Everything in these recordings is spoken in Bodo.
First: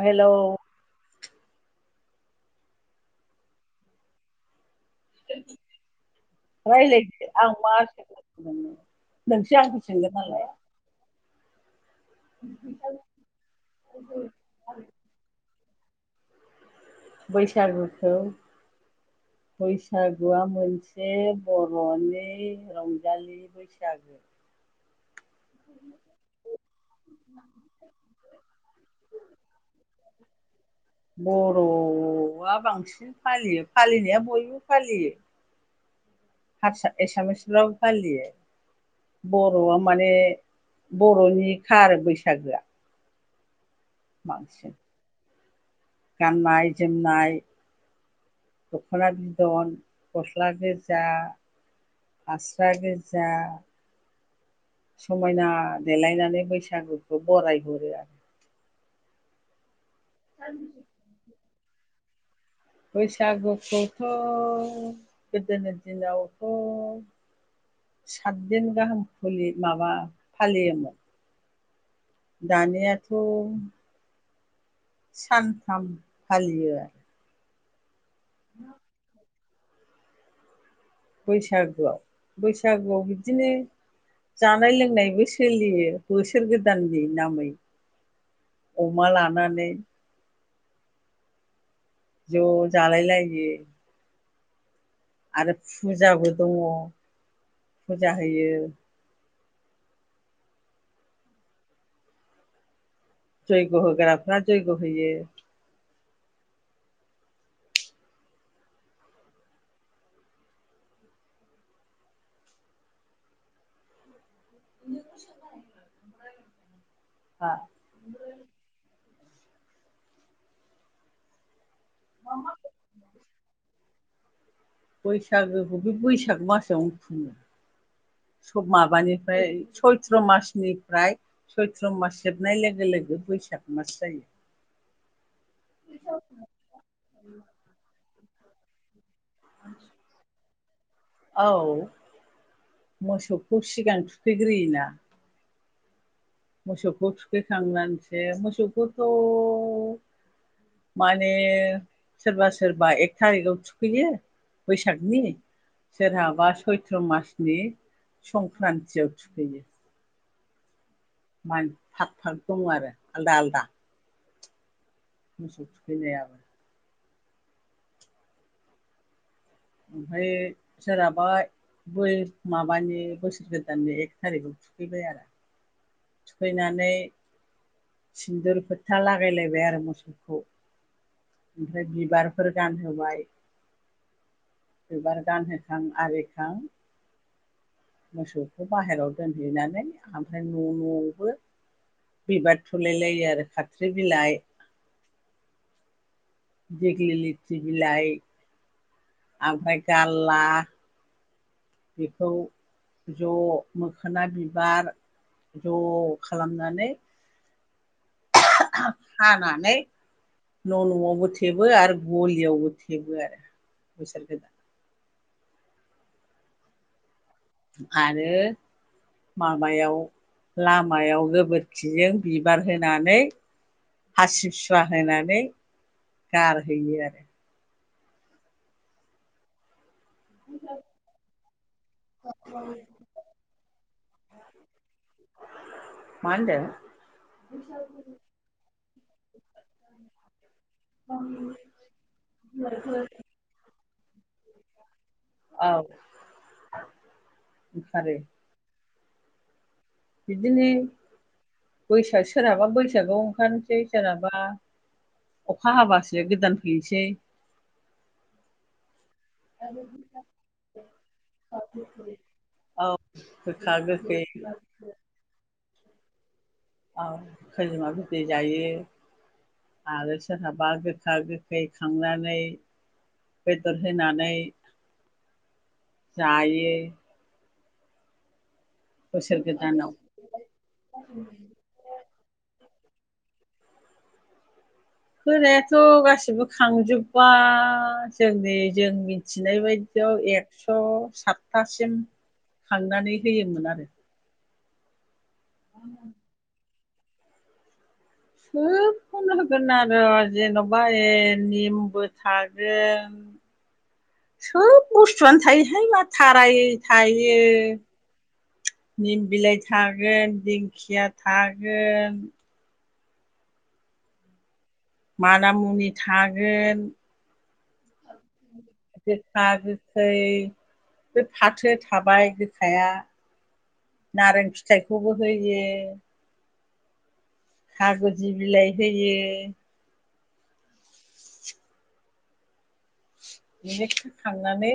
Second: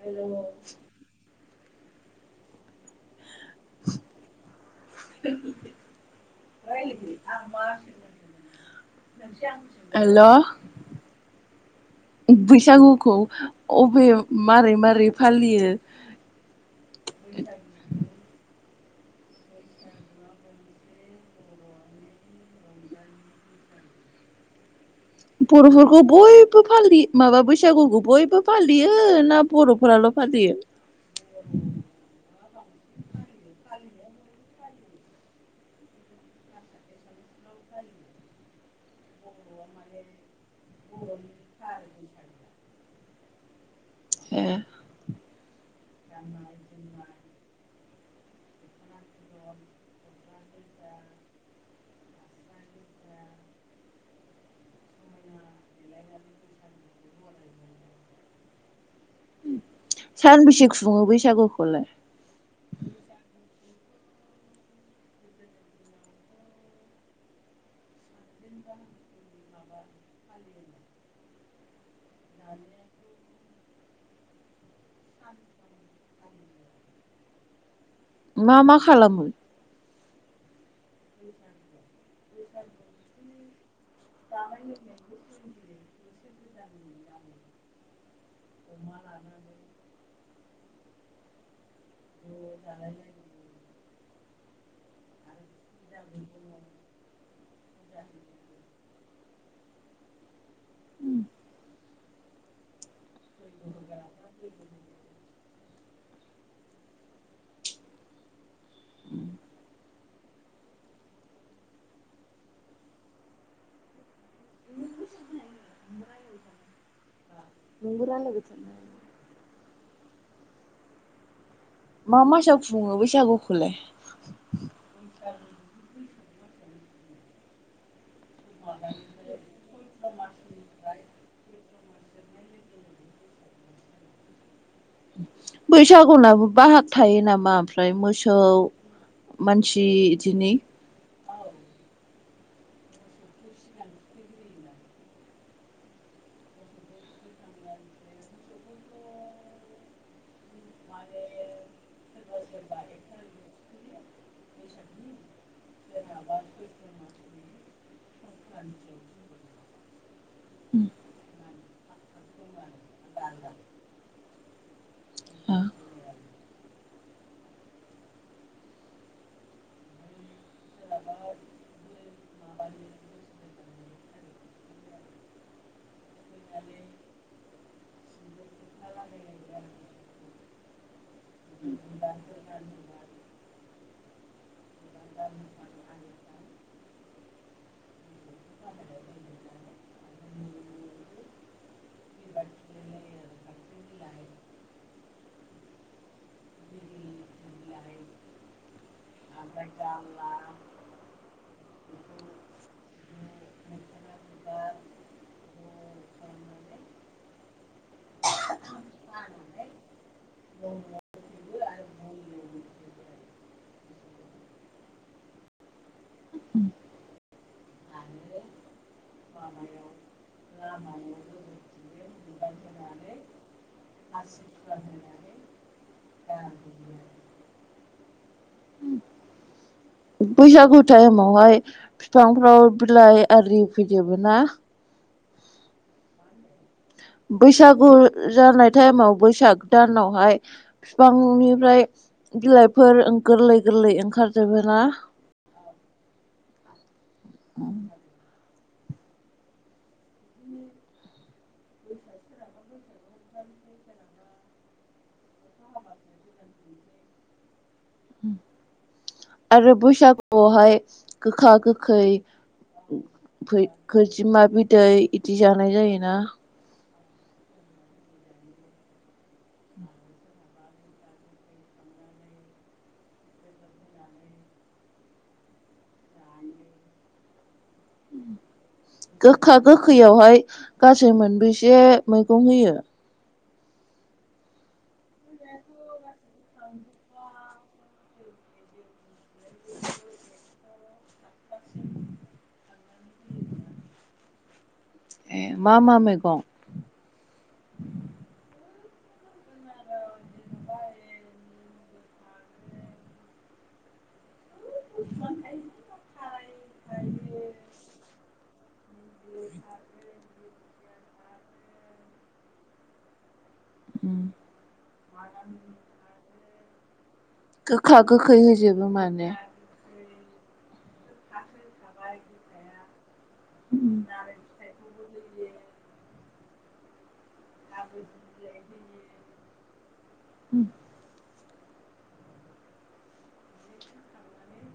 हेलौ [inaudible] रायलायदो आं मा सोंगोन नोंनो नोंसो आंखौ सोंगोन हेल' नालाय बैसागुखौ अबे मारै मारै फालियो बैसागुखौ बैसागुआ मोनसे बर'नि रंजालि बैसागो बर'फोरखौ बयबो फालियो माबा बैसागुखौ बयबो फालियो ना बर'फोराल' फालियो बर'आ बांसिन फालियो फालिनाया बयबो फालियो हारसा एसामिसफ्राबो फालियो बर'आ माने बर'निखा आरो बैसागोआ ए बांसिन गाननाय जोमनाय दख'ना बिदन गस्ला गोजा हास्रा गोजा समायना देलायनानै बैसागुखौ बरायहरो आरो सानबेसे खुङो बैसागुखौलाय बैसागुखौथ' गोदोनि दिनावथ' साथदिन गाहाम खुलि माबा फालियोमोन दानियाथ' सानथाम फालियो मा मा खालामो बैसागोआव बैसागुआव बि बिदिनो जानाय लोंनायबो सोलियो बोसोर बोसोर गोदाननि नामै अमा लानानै ज' जालाय लायो आरो फुजाबो दङ फुजा होयो जैग होग्राफोरा जैग होयो बिदिनो समाव नोंबो रायलायबाय थानो हायो मा मासाव खुङो बैसागुखौ खौलाय बैसागोखौ बे बैसाग मासआवनो खुङो सग माबानिफ्राय सयथ्र' मासनिफ्राय सय सैत्र मास जोबनाय लोगो लोगो बैसाग मास जायो बैसागुनाबो बाहाग थायो नामा ओमफ्राय मोसौ सौ मानसि इदिनो औ मोसौखौ सिगां थुखैग्रोयोना मोसौखौ थुखैखांनानैसो मोसौखौथ' माने सोरबा सोरबा एक थारिखआव थुखैयो बैसागनि सोरहाबा सयथ्र' मासनि संक्रान्तियाव थुखैयो मान थाग फाख फाग दङ आरो आलदा आलदा मोसौ थुखैनायाबो ओमफाय सोरहाबा बै माबानि बोसोर गोदाननि एक थारिखआव थुखैबाय आरो थुखैनानै सिन्दुर फोथा लागायलायबाय आरो मोसौखौ ओमफ्राय बिबारफोर गानहोबाय बिबार गानहोखां आरिखां मोसौखौ बाहेरायाव दोनहैनानै ओमफ्राय न' न'आवबो बिबार थुलाय लायो आरो खथ्रि बिलाइ दिगलिथि लिथि बिलाइ ओमफ्राय गारला बेखौ ज' मोखोना बिबार ज' खालामनानै हानानै न' न'आवबो थेबो आरो गलियावबो थेबो आरो बोसोर गोदान उम आरो माबायाव लामायाव गोबोरखिजों बिबार होनानै हासिफ सुवा होनानै गारहैयो आरो [inaudible] बैसागु टाइमावहाय बिफांफ्राव बिलाइ आरि फैजोबो ना मा होनदों बैसागु जानाय टाइमाव बैसाग दानावहाय बिफांनिफ्राय बिलाइफोर गोरलै गोरलै खार जोबोना औ सार बिदिनो बैसोआ सोरहाबा बैसो बैसागआव ओंखारसै सोरनाबा अखा हाबासो गोदान फैनोसै [inaudible] आरो बैसागुआवहाय गोखा गोखै औ खै गोखा गोखै खैजिमा बिदै बिदि जा नाय जायोना औ खैजोमा बिदै जायो आरो सोरहाबा गोखा गोखै खांनानै बेदर होनानै जायो उम बोसोर गोखा गोदानाव गोखैयावहाय गासै मोनबैसे मैगं होयो होनायाथ' गासिबो खांजोबबा जोंनि जों मिथिनाय बायदियाव एक्स' सातथासिम खांनानै होयोमोन आरो ए मा मा मैगं खोब खोनो होगोन आरो जेन'बा ए निमबो थागोन सोब बुस्थुआनो थायोहाय माथाराय थायो निम बिलाइ थागोन बि दिंखिया थागोन उम मानामुनि थाग गोन गोखा गोखै होजोब गोखा गोखै फै बे फाथो थाबाय गोखाया नारें फिथाइ खौबो होयो खागुजि बिलाय होयो उम [inaudible] मिकस होखांनानै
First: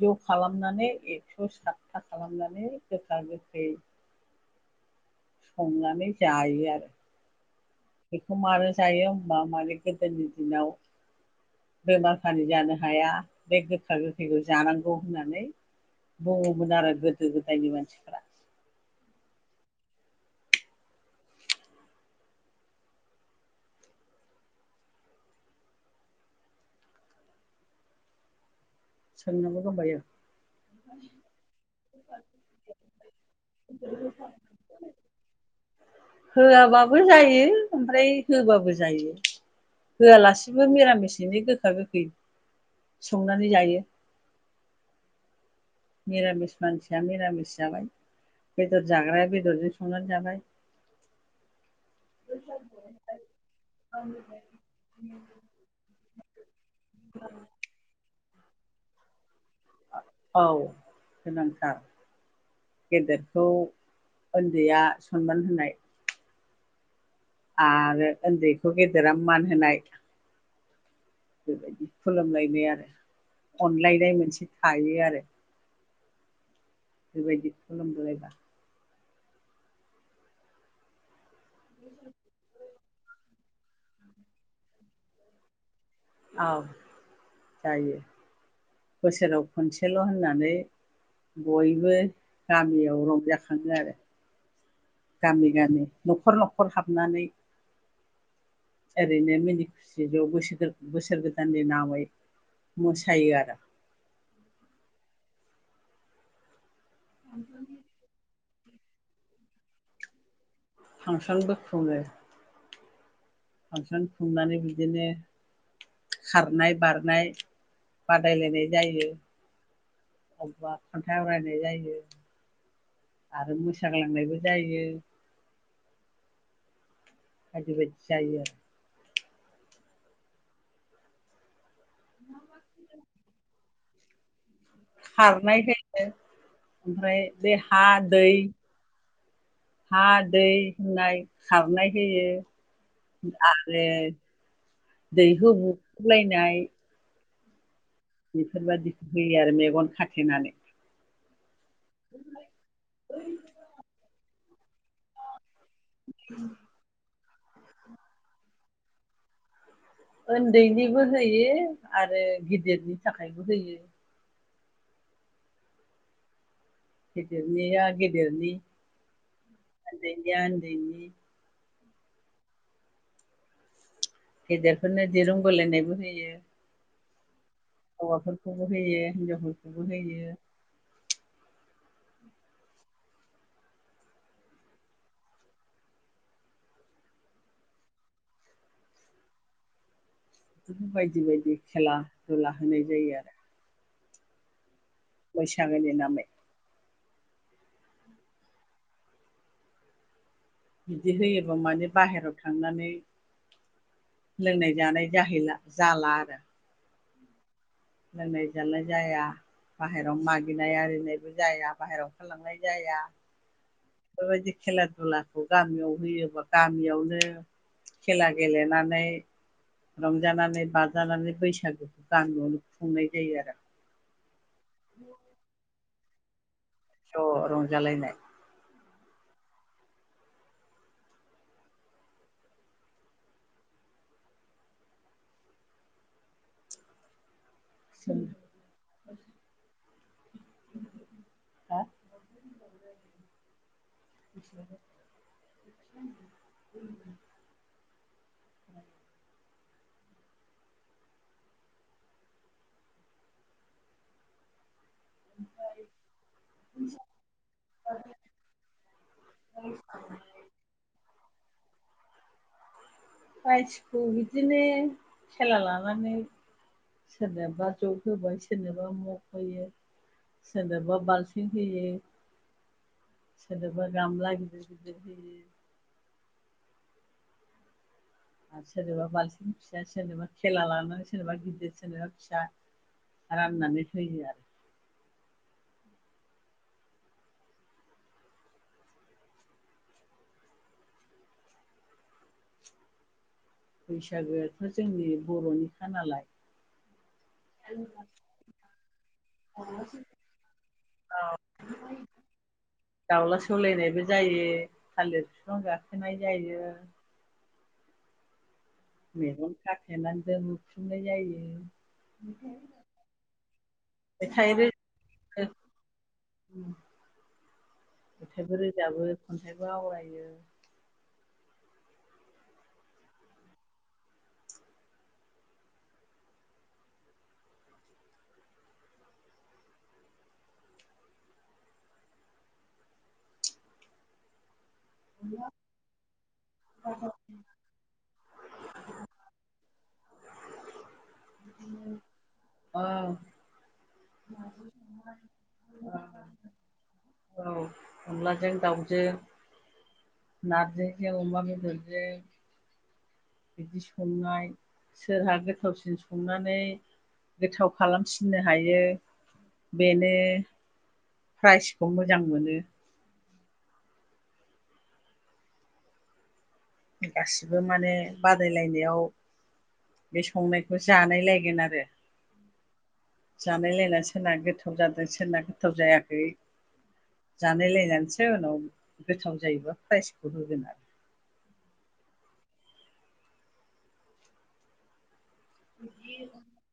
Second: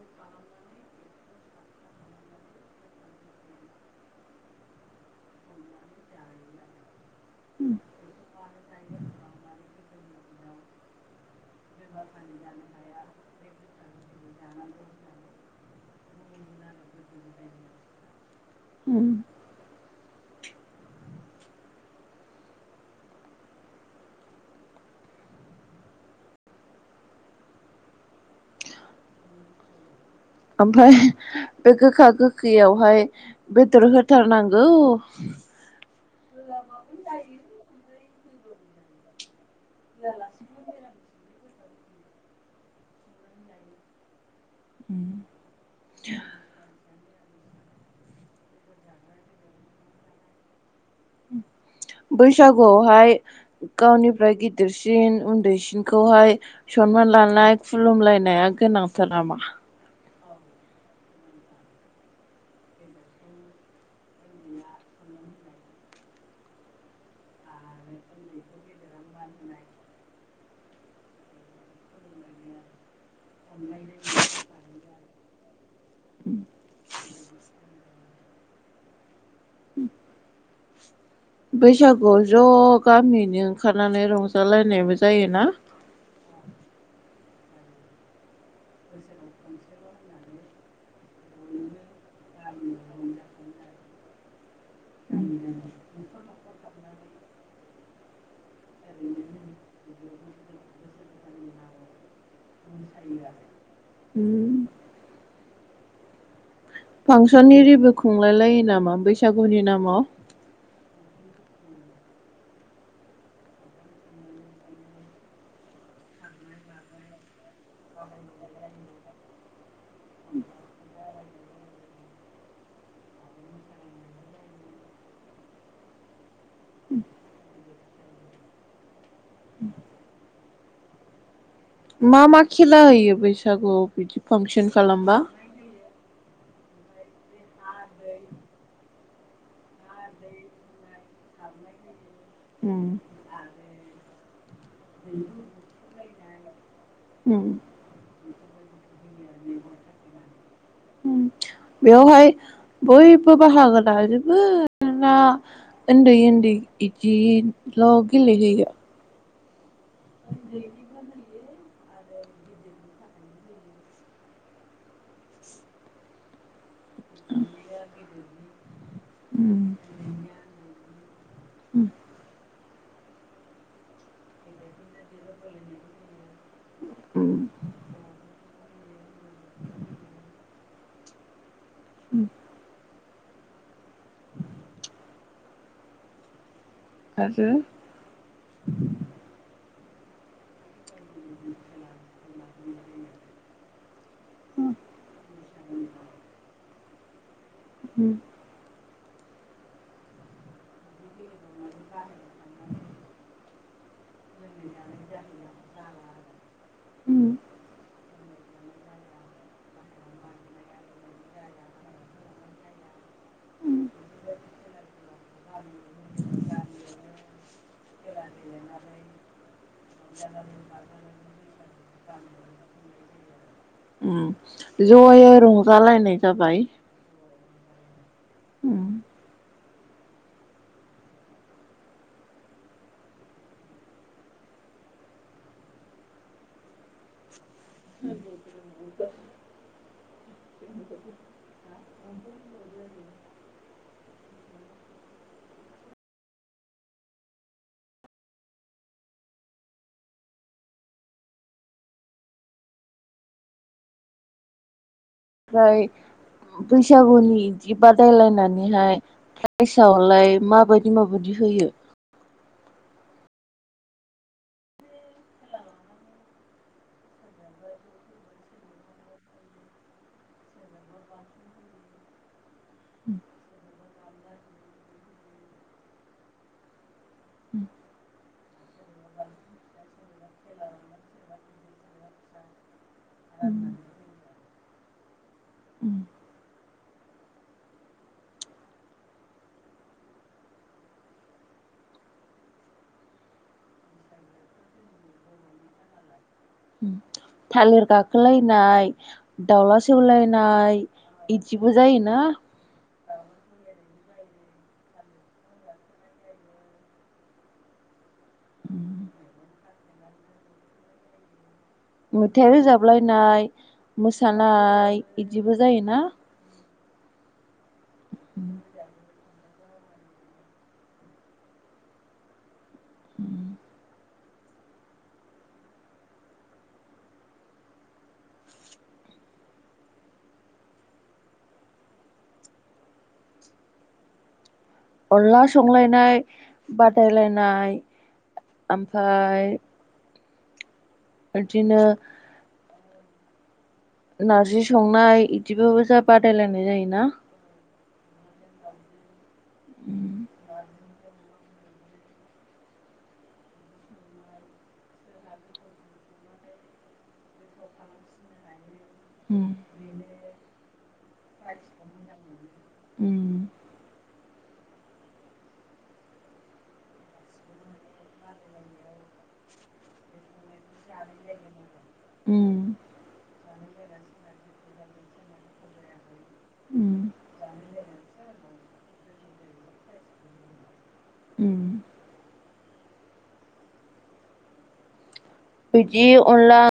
ज खालामनानै एक्स सातथा खालामनानै गोखा गोखै संनानै जायो आरो बेखौ मानो जायो‌ होनबा माने गोदोनि दिनाव बेमार फारि जानो हाया बे गोखा गोखैखौ जानांगौ ग होननानै बुङोमोन आरो गोदो गोदायनि मानसिफोरा उम सोंनांगौ दंबायो ओमफ्राय बे गोखा गोखैयावहाय बेदर होथारनांगौ होयाब बाबो जायो ओमफ्राय होबाबो जायो। होयालासिबो मिरामिसैनो गो गोखा गोखै संनानै जायो। उम मिरामिस मानसि मिरामिस जाबाय बेदर जाग्राया बेदरजों संनानै जाबाय। बैसागुआवहाय गावनिफ्राय गिदिरसिन उन्दैसिनखौहाय सनमान लानाय खुलुमलायनाया गोनांथार नामा? औ गोनांथार गेदेरखौ उन्दैया सनमान होनाय आरो उन्दैखौ गेदेरा मान होनाय बेबायदि खुलुमलायनाय आरो। अनलायनाय मोनसे थायो आरो बेबायदि खुलुम जायबा बैसागुआव ज गामियैनो ओखारनानै रंजालायनायबो जायो ना। औ जायो बोसोराव खनसेल होननानै बयबो गामियाव रंजाखाङो आरो। गामि गामि नखर नखर नखर हाबनानै ओरैनो मिनि खुसि ज बोसोर गोदाननि नामै मोसायो आरो। उम फांसननि इरिबो खुंलाय लायो नामा? मा बैसागुनि नामाव फांसनबो खुङो। फांसन खुंनानै बिदिनो खारनाय बारनाय बादायलायनाय जायो। अबा खन्थाइ आवरायनाय जायो आरो मोसाग्लांनायबो जायो। उम बायदि बायदि जायो आरो। उम मा मा खेला होयो बैसागुआव? बेदि फांसन खालामबा खारनाय होयो ओमफ्राय बे हा दै हा दै होननाय खारनाय होयो उम आरो दैहु बु लायनाय उम बेफोरबायदिखौ होयो आरो मेगन खाथेनानै उम बेवहाय बयबो बाहागो ला बो ना ओन्दै ओन्दै इदि ल गेलेहोयो ओन्दैनिबो होयो आरो गिदिरनि थाखायबो होयो हदि रागदनि उम आ दै [unintelligible] गेदेरफोरनो दिरुं बोलायनायबो होयो उम हौवाफोरखौबो होयो हिनजावफोरखौबो होयो उम आरो बि बायदि बायदि खेला दुला होनाय जायो आरो [inaudible] बै सागोनि नामै उम बिदि होयो गोबां माने बाहेरायाव थांनानै लोंनाय जानाय जाहैला जाला आरो उम लोंनाय जानाय जाया बाहेरायाव मागिनाय आरिनायबो जाया बाहेरायाव ओंखारलांनाय जाया बेफोरबायदि खेला दुलाखौ गामियाव होयोबा गामियावनो खेला गेलेनानै रंजानानै बाजानानै बैसागोखौ गामियावनो संनाय जायो आरो उम जयै रंजालायनाय जाबाय जब रंजालायनाय उम [inaudible] दा [unintelligible] [unintelligible] ओमफ्राय बैसागुनि बिदि बादायलायनानैहाय प्राइजआवलाय माबायदि माबायदि होयो प्राइखौ बिदिनो खेला लानानै सोरनोबा जग होबाय सोरनोबा मग होयो सोरनोबा बाल्थिं होयो सोरनोबा गामला गिदिर गिदिर होयो आरो सोरनोबा बाल्थिं फिसा सोरनोबा खेला लानानै सोरनोबा गिदिर सोरनोबा फिसा राननानै होयो आरो उम बैसागोआथ' जोंनि बर'निखा नालाय थालिर गाखोलायनाय दाउला सौवलायनाय बिदिबो जायोना दाउला सौलायनायबो जायो थालिर बिफां गाखोनाय जायो मैगन खाथेनानै दो बुख्रुबनाय जायो मेथाइ रोजाबलायनाय मेथाइ रोजाबो मोसानाय बिदिबो जायोना मेथाइबो रोजाबो खनथाइबो आवरायो उम अनला संलायनाय बादायलायनाय ओमफ्राय बिदिनो औ नारजि संनाय इदिबाबो जा औ बादायलायनाय जायोना औ अनलाजों दाउजों नारजि अमा बेेदरजों बिदि संनाय सोरहा गोथावसिन संनानै गोथाव खालामफिननो हायो बेनो प्राइजखौ मोजां मोनो गासिबो माने बादायलायनायाव बे संनायखौ जानायलायगोन आरो उम जानाय लायना सोरना गोथाव जादों सोरना गोथाव जायाखै जानाय लायनानैसो उनाव गोथाव जायोबा प्राइजखौ होगोन आरो उम बिदि अनला